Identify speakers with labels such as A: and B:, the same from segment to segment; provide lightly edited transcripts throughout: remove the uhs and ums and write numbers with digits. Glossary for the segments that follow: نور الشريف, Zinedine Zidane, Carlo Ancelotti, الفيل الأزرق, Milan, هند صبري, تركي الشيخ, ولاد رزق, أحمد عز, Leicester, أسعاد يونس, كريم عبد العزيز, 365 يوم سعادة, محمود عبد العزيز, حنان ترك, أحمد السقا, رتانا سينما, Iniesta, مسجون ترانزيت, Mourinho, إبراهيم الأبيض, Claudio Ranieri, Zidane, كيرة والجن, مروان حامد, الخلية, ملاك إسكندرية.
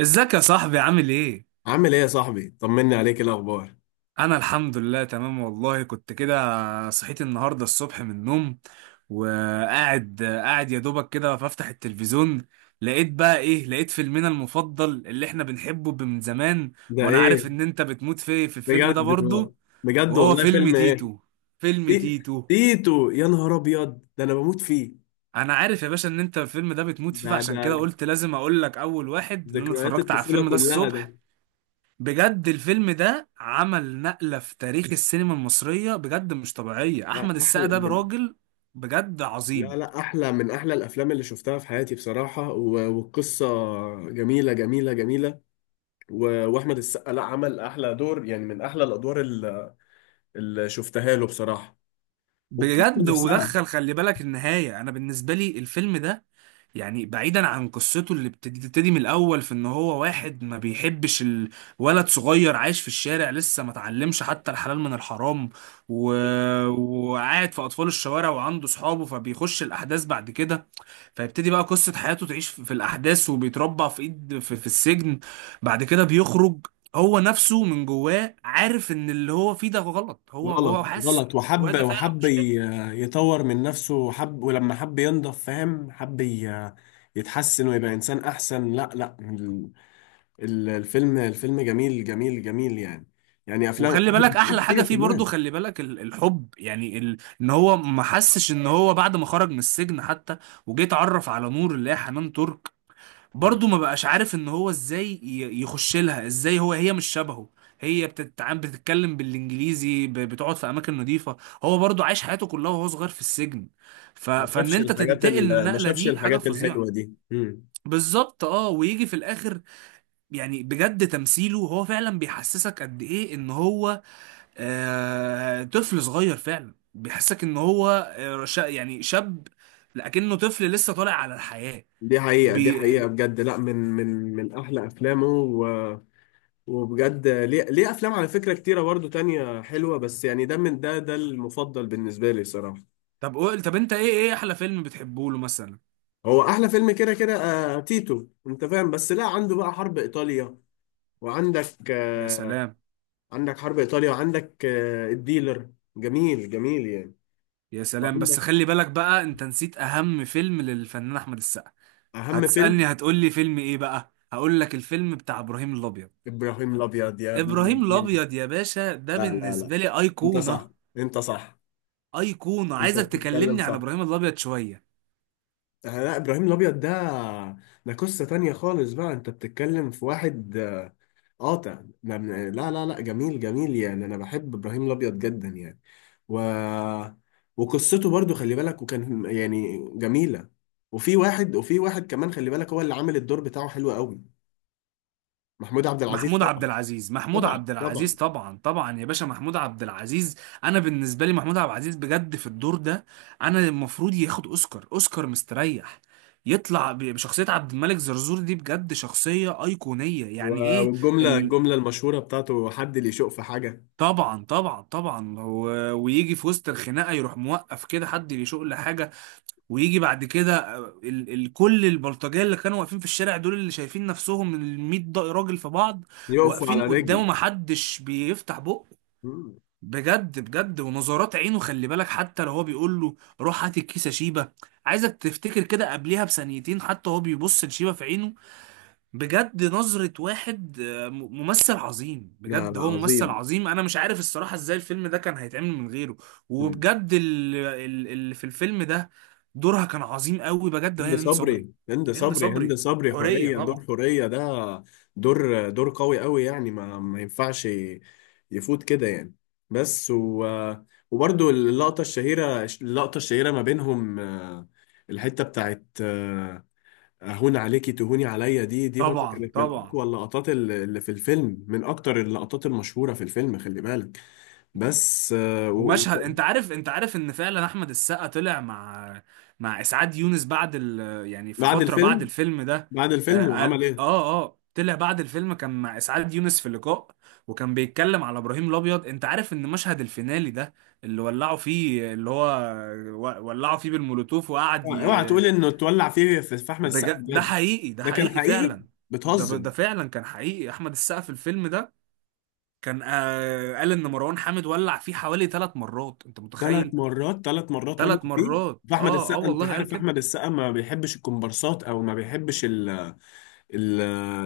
A: ازيك يا صاحبي؟ عامل ايه؟
B: عامل ايه يا صاحبي، طمني عليك، إيه الاخبار؟
A: انا الحمد لله تمام والله. كنت كده صحيت النهارده الصبح من النوم، وقاعد يا دوبك كده بفتح التلفزيون، لقيت بقى ايه؟ لقيت فيلمنا المفضل اللي احنا بنحبه من زمان.
B: ده
A: وانا عارف
B: ايه؟
A: ان انت بتموت في الفيلم
B: بجد؟
A: ده برضو.
B: بجد
A: وهو
B: والله،
A: فيلم
B: فيلم ايه؟
A: تيتو. فيلم
B: تي-
A: تيتو
B: تيتو، يا نهار ابيض، ده انا بموت فيه.
A: انا عارف يا باشا ان انت الفيلم ده بتموت فيه،
B: ده
A: فعشان
B: ده
A: كده قلت لازم اقول لك اول واحد ان انا
B: ذكريات
A: اتفرجت على
B: الطفوله
A: الفيلم ده
B: كلها ده.
A: الصبح. بجد الفيلم ده عمل نقلة في تاريخ السينما المصرية، بجد مش طبيعية.
B: لا،
A: أحمد السقا
B: احلى
A: ده
B: من...
A: راجل بجد
B: لا
A: عظيم.
B: لا، احلى من احلى الافلام اللي شفتها في حياتي بصراحه، و- والقصه جميله جميله جميله. و- واحمد السقا، لا عمل احلى دور، يعني من احلى الادوار اللي شفتها له بصراحه. والقصه
A: بجد
B: نفسها
A: ودخل خلي بالك النهاية. أنا بالنسبة لي الفيلم ده يعني بعيدا عن قصته اللي بتبتدي من الأول، في إن هو واحد ما بيحبش، الولد صغير عايش في الشارع، لسه ما اتعلمش حتى الحلال من الحرام. و... وقاعد في أطفال الشوارع وعنده صحابه، فبيخش الأحداث بعد كده. فيبتدي بقى قصة حياته تعيش في الأحداث، وبيتربى في إيد في السجن. بعد كده بيخرج. هو نفسه من جواه عارف إن اللي هو فيه ده غلط، هو
B: غلط
A: حاسس إن
B: غلط،
A: اللي جواه
B: وحب
A: ده فعلا
B: وحب
A: مش حلو.
B: يطور من نفسه، وحب، ولما حب ينضف فاهم، حب يتحسن ويبقى إنسان أحسن. لا لا، الفيلم جميل جميل جميل يعني. يعني أفلام
A: وخلي
B: أحمد
A: بالك أحلى
B: السقا
A: حاجة
B: كتير
A: فيه برضه،
B: كمان.
A: خلي بالك الحب، يعني إن هو ما حسش. إن هو بعد ما خرج من السجن حتى وجيت اتعرف على نور اللي هي حنان ترك، برضه ما بقاش عارف ان هو ازاي يخش لها ازاي. هو هي مش شبهه، هي بتتعامل بتتكلم بالانجليزي، بتقعد في اماكن نظيفه. هو برضه عايش حياته كلها وهو صغير في السجن. فان انت تنتقل
B: ما
A: للنقله
B: شافش
A: دي حاجه
B: الحاجات الحلوة
A: فظيعه.
B: دي. مم.
A: بالظبط اه. ويجي في الاخر، يعني بجد تمثيله هو فعلا بيحسسك قد ايه ان هو طفل صغير. فعلا بيحسسك ان هو، يعني شاب، لكنه طفل لسه طالع على الحياه.
B: دي حقيقة، دي حقيقة بجد، لا، من أحلى أفلامه. و... وبجد ليه أفلام على فكرة كتيرة برضو تانية حلوة، بس يعني، ده من ده المفضل بالنسبة لي صراحة.
A: طب قول، طب انت ايه، احلى فيلم بتحبه له مثلا؟
B: هو احلى فيلم كده كده، تيتو، انت فاهم، بس لا، عنده بقى حرب ايطاليا، وعندك
A: يا سلام
B: عندك حرب ايطاليا، وعندك الديلر، جميل جميل يعني.
A: يا سلام. بس
B: وعندك
A: خلي بالك بقى، انت نسيت اهم فيلم للفنان احمد السقا.
B: اهم فيلم،
A: هتسألني هتقول لي فيلم ايه بقى؟ هقول لك الفيلم بتاع ابراهيم الابيض.
B: ابراهيم الابيض يا ابن
A: ابراهيم
B: الذين.
A: الابيض يا باشا ده
B: لا لا لا،
A: بالنسبة لي
B: انت صح،
A: ايقونة.
B: انت صح.
A: ايقونة.
B: انت
A: عايزك
B: بتتكلم
A: تكلمني عن
B: صح.
A: ابراهيم الابيض شوية.
B: لا، ابراهيم الابيض ده، ده قصة تانية خالص. بقى انت بتتكلم في واحد قاطع، لا لا لا لا، جميل جميل يعني. انا بحب ابراهيم الابيض جدا يعني. و... وقصته برضو خلي بالك، وكان يعني جميله. وفي واحد كمان، خلي بالك، هو اللي عامل الدور بتاعه حلو قوي، محمود عبد العزيز
A: محمود عبد
B: طبعا.
A: العزيز،
B: طبعا طبعا،
A: طبعا طبعا يا باشا محمود عبد العزيز. انا بالنسبه لي محمود عبد العزيز بجد في الدور ده انا المفروض ياخد اوسكار، اوسكار مستريح. يطلع بشخصيه عبد الملك زرزور دي، بجد شخصيه ايقونيه.
B: و-
A: يعني ايه
B: والجمله،
A: ال...
B: الجمله المشهوره بتاعته، حد اللي يشق في حاجه
A: طبعا طبعا طبعا. ويجي في وسط الخناقه يروح موقف كده، حد يشق لحاجه؟ ويجي بعد كده آه، ال ال كل البلطجيه اللي كانوا واقفين في الشارع دول اللي شايفين نفسهم ال 100 راجل في بعض،
B: يقف على
A: واقفين قدامه
B: رجلي.
A: محدش بيفتح بقه.
B: مم.
A: بجد بجد، ونظرات عينه خلي بالك، حتى لو هو بيقول له روح هات الكيسه شيبه، عايزك تفتكر كده قبليها بثانيتين، حتى هو بيبص لشيبه في عينه، بجد نظرة واحد ممثل عظيم.
B: لا
A: بجد
B: لا،
A: هو ممثل
B: عظيم.
A: عظيم، انا مش عارف الصراحة ازاي الفيلم ده كان هيتعمل من غيره. وبجد اللي في الفيلم ده دورها كان عظيم قوي بجد هي
B: هند
A: هند صبري.
B: صبري، هند
A: هند
B: صبري، هند
A: صبري
B: صبري
A: حورية،
B: حورية، دور
A: طبعا
B: حورية ده، دور دور قوي قوي يعني، ما ينفعش يفوت كده يعني. بس و... وبرده اللقطة الشهيرة، اللقطة الشهيرة ما بينهم، الحتة بتاعت أهون عليكي تهوني عليا، دي برضو
A: طبعا
B: كانت من
A: طبعا.
B: أقوى اللقطات، اللي في الفيلم من أكتر اللقطات المشهورة في الفيلم، خلي بالك. بس
A: ومشهد، انت عارف، انت عارف ان فعلا احمد السقا طلع مع، مع اسعاد يونس بعد يعني في
B: بعد
A: فتره بعد
B: الفيلم،
A: الفيلم ده.
B: بعد
A: آه
B: الفيلم
A: قال
B: وعمل إيه؟
A: اه اه، طلع بعد الفيلم كان مع اسعاد يونس في لقاء، وكان بيتكلم على ابراهيم الابيض. انت عارف ان مشهد الفينالي ده اللي ولعوا فيه اللي هو ولعوا فيه بالمولوتوف وقعد
B: اوعى اوعى تقول إنه اتولع فيه في أحمد السقا
A: ده
B: بجد.
A: حقيقي، ده
B: ده كان
A: حقيقي
B: حقيقي؟
A: فعلا.
B: بتهزر.
A: ده فعلا كان حقيقي. احمد السقا في الفيلم ده كان آه قال ان مروان حامد ولع فيه حوالي ثلاث مرات، انت
B: ثلاث
A: متخيل؟
B: مرات، ثلاث مرات ولع
A: ثلاث
B: فيه؟
A: مرات
B: فاحمد
A: اه اه
B: السقا، انت
A: والله قال
B: عارف
A: كده.
B: احمد السقا ما بيحبش الكومبارسات، او ما بيحبش ال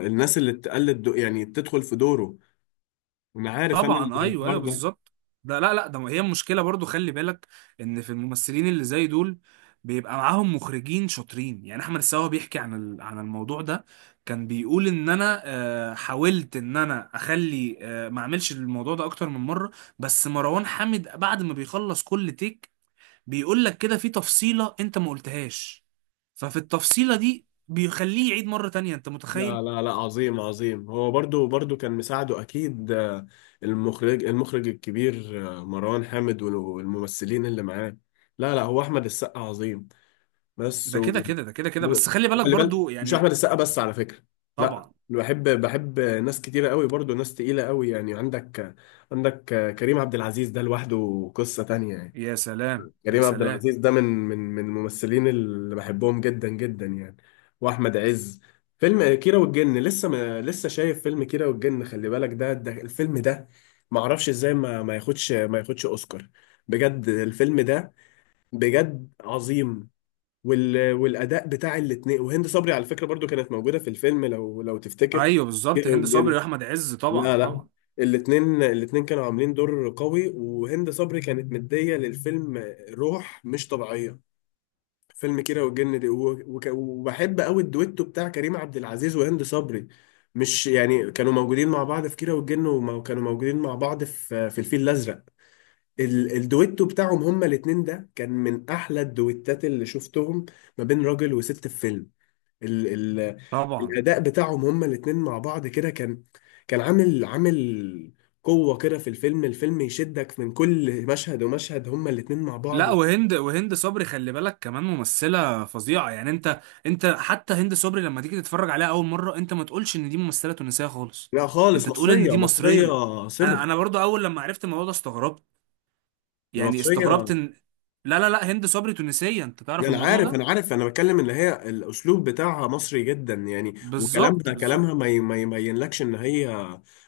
B: الناس اللي تقلد يعني تدخل في دوره. انا عارف، انا
A: طبعا ايوه
B: الحوار
A: ايوه
B: ده.
A: بالظبط. ده لا لا، ده هي المشكله برضو خلي بالك، ان في الممثلين اللي زي دول بيبقى معاهم مخرجين شاطرين. يعني احمد السقا بيحكي عن عن الموضوع ده، كان بيقول ان انا حاولت ان انا اخلي ما اعملش الموضوع ده اكتر من مره، بس مروان حامد بعد ما بيخلص كل تيك بيقول لك كده في تفصيله انت ما قلتهاش، ففي التفصيله دي بيخليه يعيد مره تانية، انت
B: لا
A: متخيل؟
B: لا لا، عظيم عظيم، هو برضو كان مساعده اكيد المخرج الكبير مروان حامد والممثلين اللي معاه. لا لا، هو احمد السقا عظيم، بس
A: ده كده
B: و...
A: كده، بس خلي بالك
B: وخلي بالك،
A: برضو
B: مش احمد
A: يعني.
B: السقا بس على فكره. لا،
A: طبعا.
B: بحب ناس كتيره قوي، برضو ناس تقيله قوي يعني. عندك كريم عبد العزيز ده، لوحده قصه تانية يعني.
A: يا سلام يا
B: كريم عبد
A: سلام.
B: العزيز ده من من الممثلين اللي بحبهم جدا جدا يعني. واحمد عز، فيلم كيرة والجن، لسه ما لسه شايف فيلم كيرة والجن؟ خلي بالك ده، الفيلم ده ما اعرفش ازاي ما ياخدش، ما ياخدش اوسكار. بجد الفيلم ده، بجد عظيم. والاداء بتاع الاثنين، وهند صبري على فكره برضو كانت موجوده في الفيلم، لو تفتكر.
A: ايوه بالظبط،
B: جه
A: هند صبري
B: وجل.
A: واحمد عز، طبعا
B: لا لا،
A: طبعا
B: الاثنين كانوا عاملين دور قوي، وهند صبري كانت مديه للفيلم روح مش طبيعيه. فيلم كيرة والجن دي، و... وك... وبحب قوي الدويتو بتاع كريم عبد العزيز وهند صبري. مش يعني كانوا موجودين مع بعض في كيرة والجن، وكانوا موجودين مع بعض في الفيل الازرق. الدويتو بتاعهم هما الاتنين، ده كان من احلى الدويتات اللي شفتهم ما بين راجل وست في فيلم. ال ال
A: طبعا.
B: الاداء بتاعهم هما الاتنين مع بعض كده، كان كان عامل قوة كده في الفيلم يشدك من كل مشهد ومشهد، هما الاتنين مع بعض.
A: لا، وهند صبري خلي بالك كمان ممثلة فظيعة. يعني انت، انت حتى هند صبري لما تيجي تتفرج عليها اول مرة انت ما تقولش ان دي ممثلة تونسية خالص،
B: لا خالص،
A: انت تقول ان
B: مصرية
A: دي
B: مصرية
A: مصرية.
B: صرف.
A: انا برضو اول لما عرفت الموضوع ده استغربت، يعني استغربت
B: مصرية.
A: ان، لا لا لا، هند صبري تونسية، انت تعرف
B: انا
A: الموضوع
B: عارف
A: ده؟
B: انا عارف، انا بتكلم ان هي الاسلوب بتاعها مصري جدا يعني،
A: بالظبط
B: وكلامها
A: بالظبط.
B: كلامها ما يبينلكش ان هي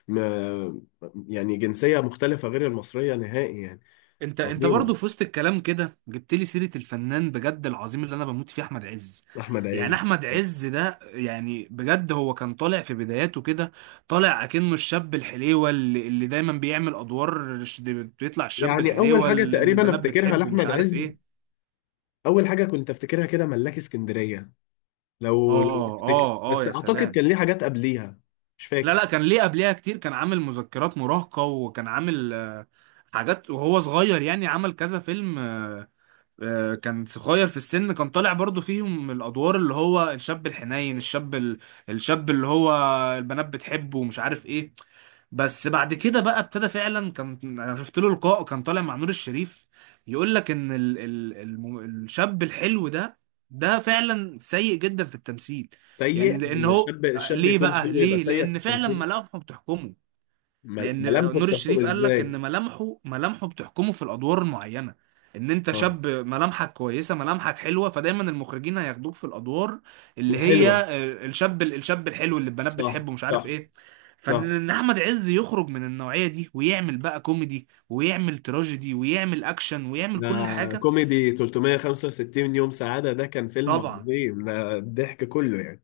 B: م- يعني جنسيه مختلفه غير المصريه نهائي يعني.
A: انت انت
B: عظيمه،
A: برضه في وسط الكلام كده جبت لي سيره الفنان بجد العظيم اللي انا بموت فيه، احمد عز.
B: احمد
A: يعني
B: عز.
A: احمد عز ده يعني بجد هو كان طالع في بداياته كده، طالع اكنه الشاب الحليوه اللي دايما بيعمل ادوار بيطلع الشاب
B: يعني اول
A: الحليوه
B: حاجه
A: اللي
B: تقريبا
A: البنات
B: افتكرها
A: بتحبه ومش
B: لاحمد
A: عارف
B: عز،
A: ايه.
B: اول حاجه كنت افتكرها كده، ملاك اسكندريه، لو
A: اه
B: تفتكر،
A: اه اه
B: بس
A: يا
B: اعتقد
A: سلام.
B: كان ليه حاجات قبليها. مش
A: لا
B: فاكر.
A: لا، كان ليه قبلها كتير، كان عامل مذكرات مراهقه وكان عامل حاجات وهو صغير، يعني عمل كذا فيلم كان صغير في السن، كان طالع برضو فيهم الادوار اللي هو الشاب الحنين، الشاب الشاب اللي هو البنات بتحبه ومش عارف ايه. بس بعد كده بقى ابتدى فعلا، كان انا شفت له لقاء كان طالع مع نور الشريف، يقول لك ان الشاب الحلو ده ده فعلا سيء جدا في التمثيل. يعني
B: سيء؟
A: لان هو،
B: الشاب
A: ليه
B: يكون
A: بقى؟
B: حلو يبقى
A: ليه؟
B: سيء في
A: لان فعلا
B: التمثيل؟
A: ملامحه بتحكمه. لان
B: ملامحه
A: نور
B: بتحكم
A: الشريف قال لك
B: ازاي؟
A: ان ملامحه، بتحكمه في الادوار المعينه، ان انت
B: اه.
A: شاب ملامحك كويسه، ملامحك حلوه، فدايما المخرجين هياخدوك في الادوار اللي هي
B: الحلوه.
A: الشاب، الحلو اللي البنات
B: صح
A: بتحبه مش عارف
B: صح
A: ايه. فان
B: صح.
A: إن احمد عز يخرج من النوعيه دي ويعمل بقى كوميدي ويعمل تراجيدي ويعمل اكشن ويعمل
B: ده
A: كل حاجه.
B: كوميدي، 365 يوم سعادة، ده كان فيلم
A: طبعا
B: عظيم، ده الضحك كله يعني.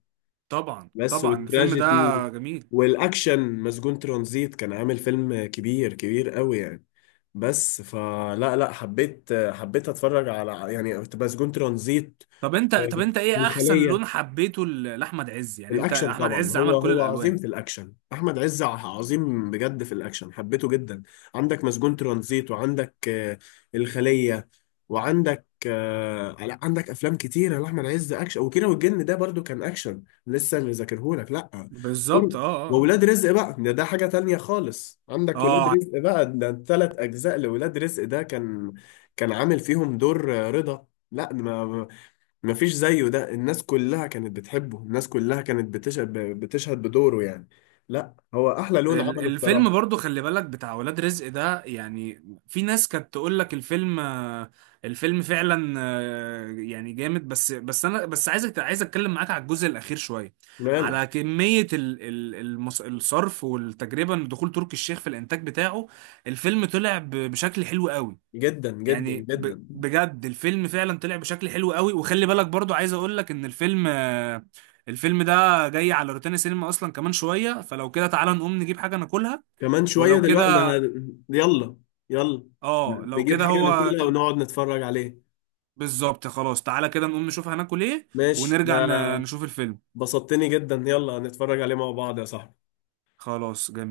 A: طبعا
B: بس
A: طبعا. الفيلم ده
B: والتراجيدي و...
A: جميل.
B: والأكشن، مسجون ترانزيت، كان عامل فيلم كبير كبير قوي يعني. بس فلا لا، حبيت أتفرج على يعني مسجون ترانزيت
A: طب انت، ايه احسن
B: والخلية.
A: لون حبيته لاحمد عز؟ يعني انت
B: الاكشن
A: احمد
B: طبعا،
A: عز
B: هو
A: عمل كل
B: هو عظيم
A: الالوان.
B: في الاكشن، احمد عز عظيم بجد في الاكشن، حبيته جدا. عندك مسجون ترانزيت، وعندك الخليه، وعندك لا عندك افلام كتيره لاحمد عز اكشن، وكيرة والجن ده برضو كان اكشن لسه، اللي ذاكرهولك، لا
A: بالظبط
B: دول.
A: اه اه
B: وولاد رزق بقى، ده حاجه تانية خالص. عندك ولاد
A: اه.
B: رزق بقى، ده ثلاث اجزاء لولاد رزق، ده كان، كان عامل فيهم دور، رضا، لا مفيش زيه. ده الناس كلها كانت بتحبه، الناس كلها كانت بتشهد بدوره يعني. لا، هو احلى لون عمله
A: الفيلم
B: بصراحة.
A: برضو خلي بالك بتاع ولاد رزق ده، يعني في ناس كانت تقول لك الفيلم الفيلم فعلا يعني جامد، بس انا بس عايزك، عايز اتكلم معاك على الجزء الاخير شويه،
B: ماله؟
A: على كميه ال ال الصرف والتجربه، ان دخول تركي الشيخ في الانتاج بتاعه الفيلم طلع بشكل حلو قوي.
B: جدا جدا
A: يعني
B: جدا.
A: بجد الفيلم فعلا طلع بشكل حلو قوي. وخلي بالك برضو عايز اقول لك ان الفيلم الفيلم ده جاي على روتانا سينما اصلا كمان شوية، فلو كده تعالى نقوم نجيب حاجة ناكلها.
B: كمان شوية
A: ولو
B: دلوقتي، ده
A: كده،
B: يلا، يلا
A: اه لو
B: نجيب
A: كده
B: حاجة
A: هو
B: ناكلها ونقعد نتفرج عليه.
A: بالظبط خلاص، تعالى كده نقوم نشوف هناكل ايه،
B: ماشي، ده
A: ونرجع نشوف الفيلم.
B: بسطتني جدا. يلا نتفرج عليه مع بعض يا صاحبي.
A: خلاص جميل.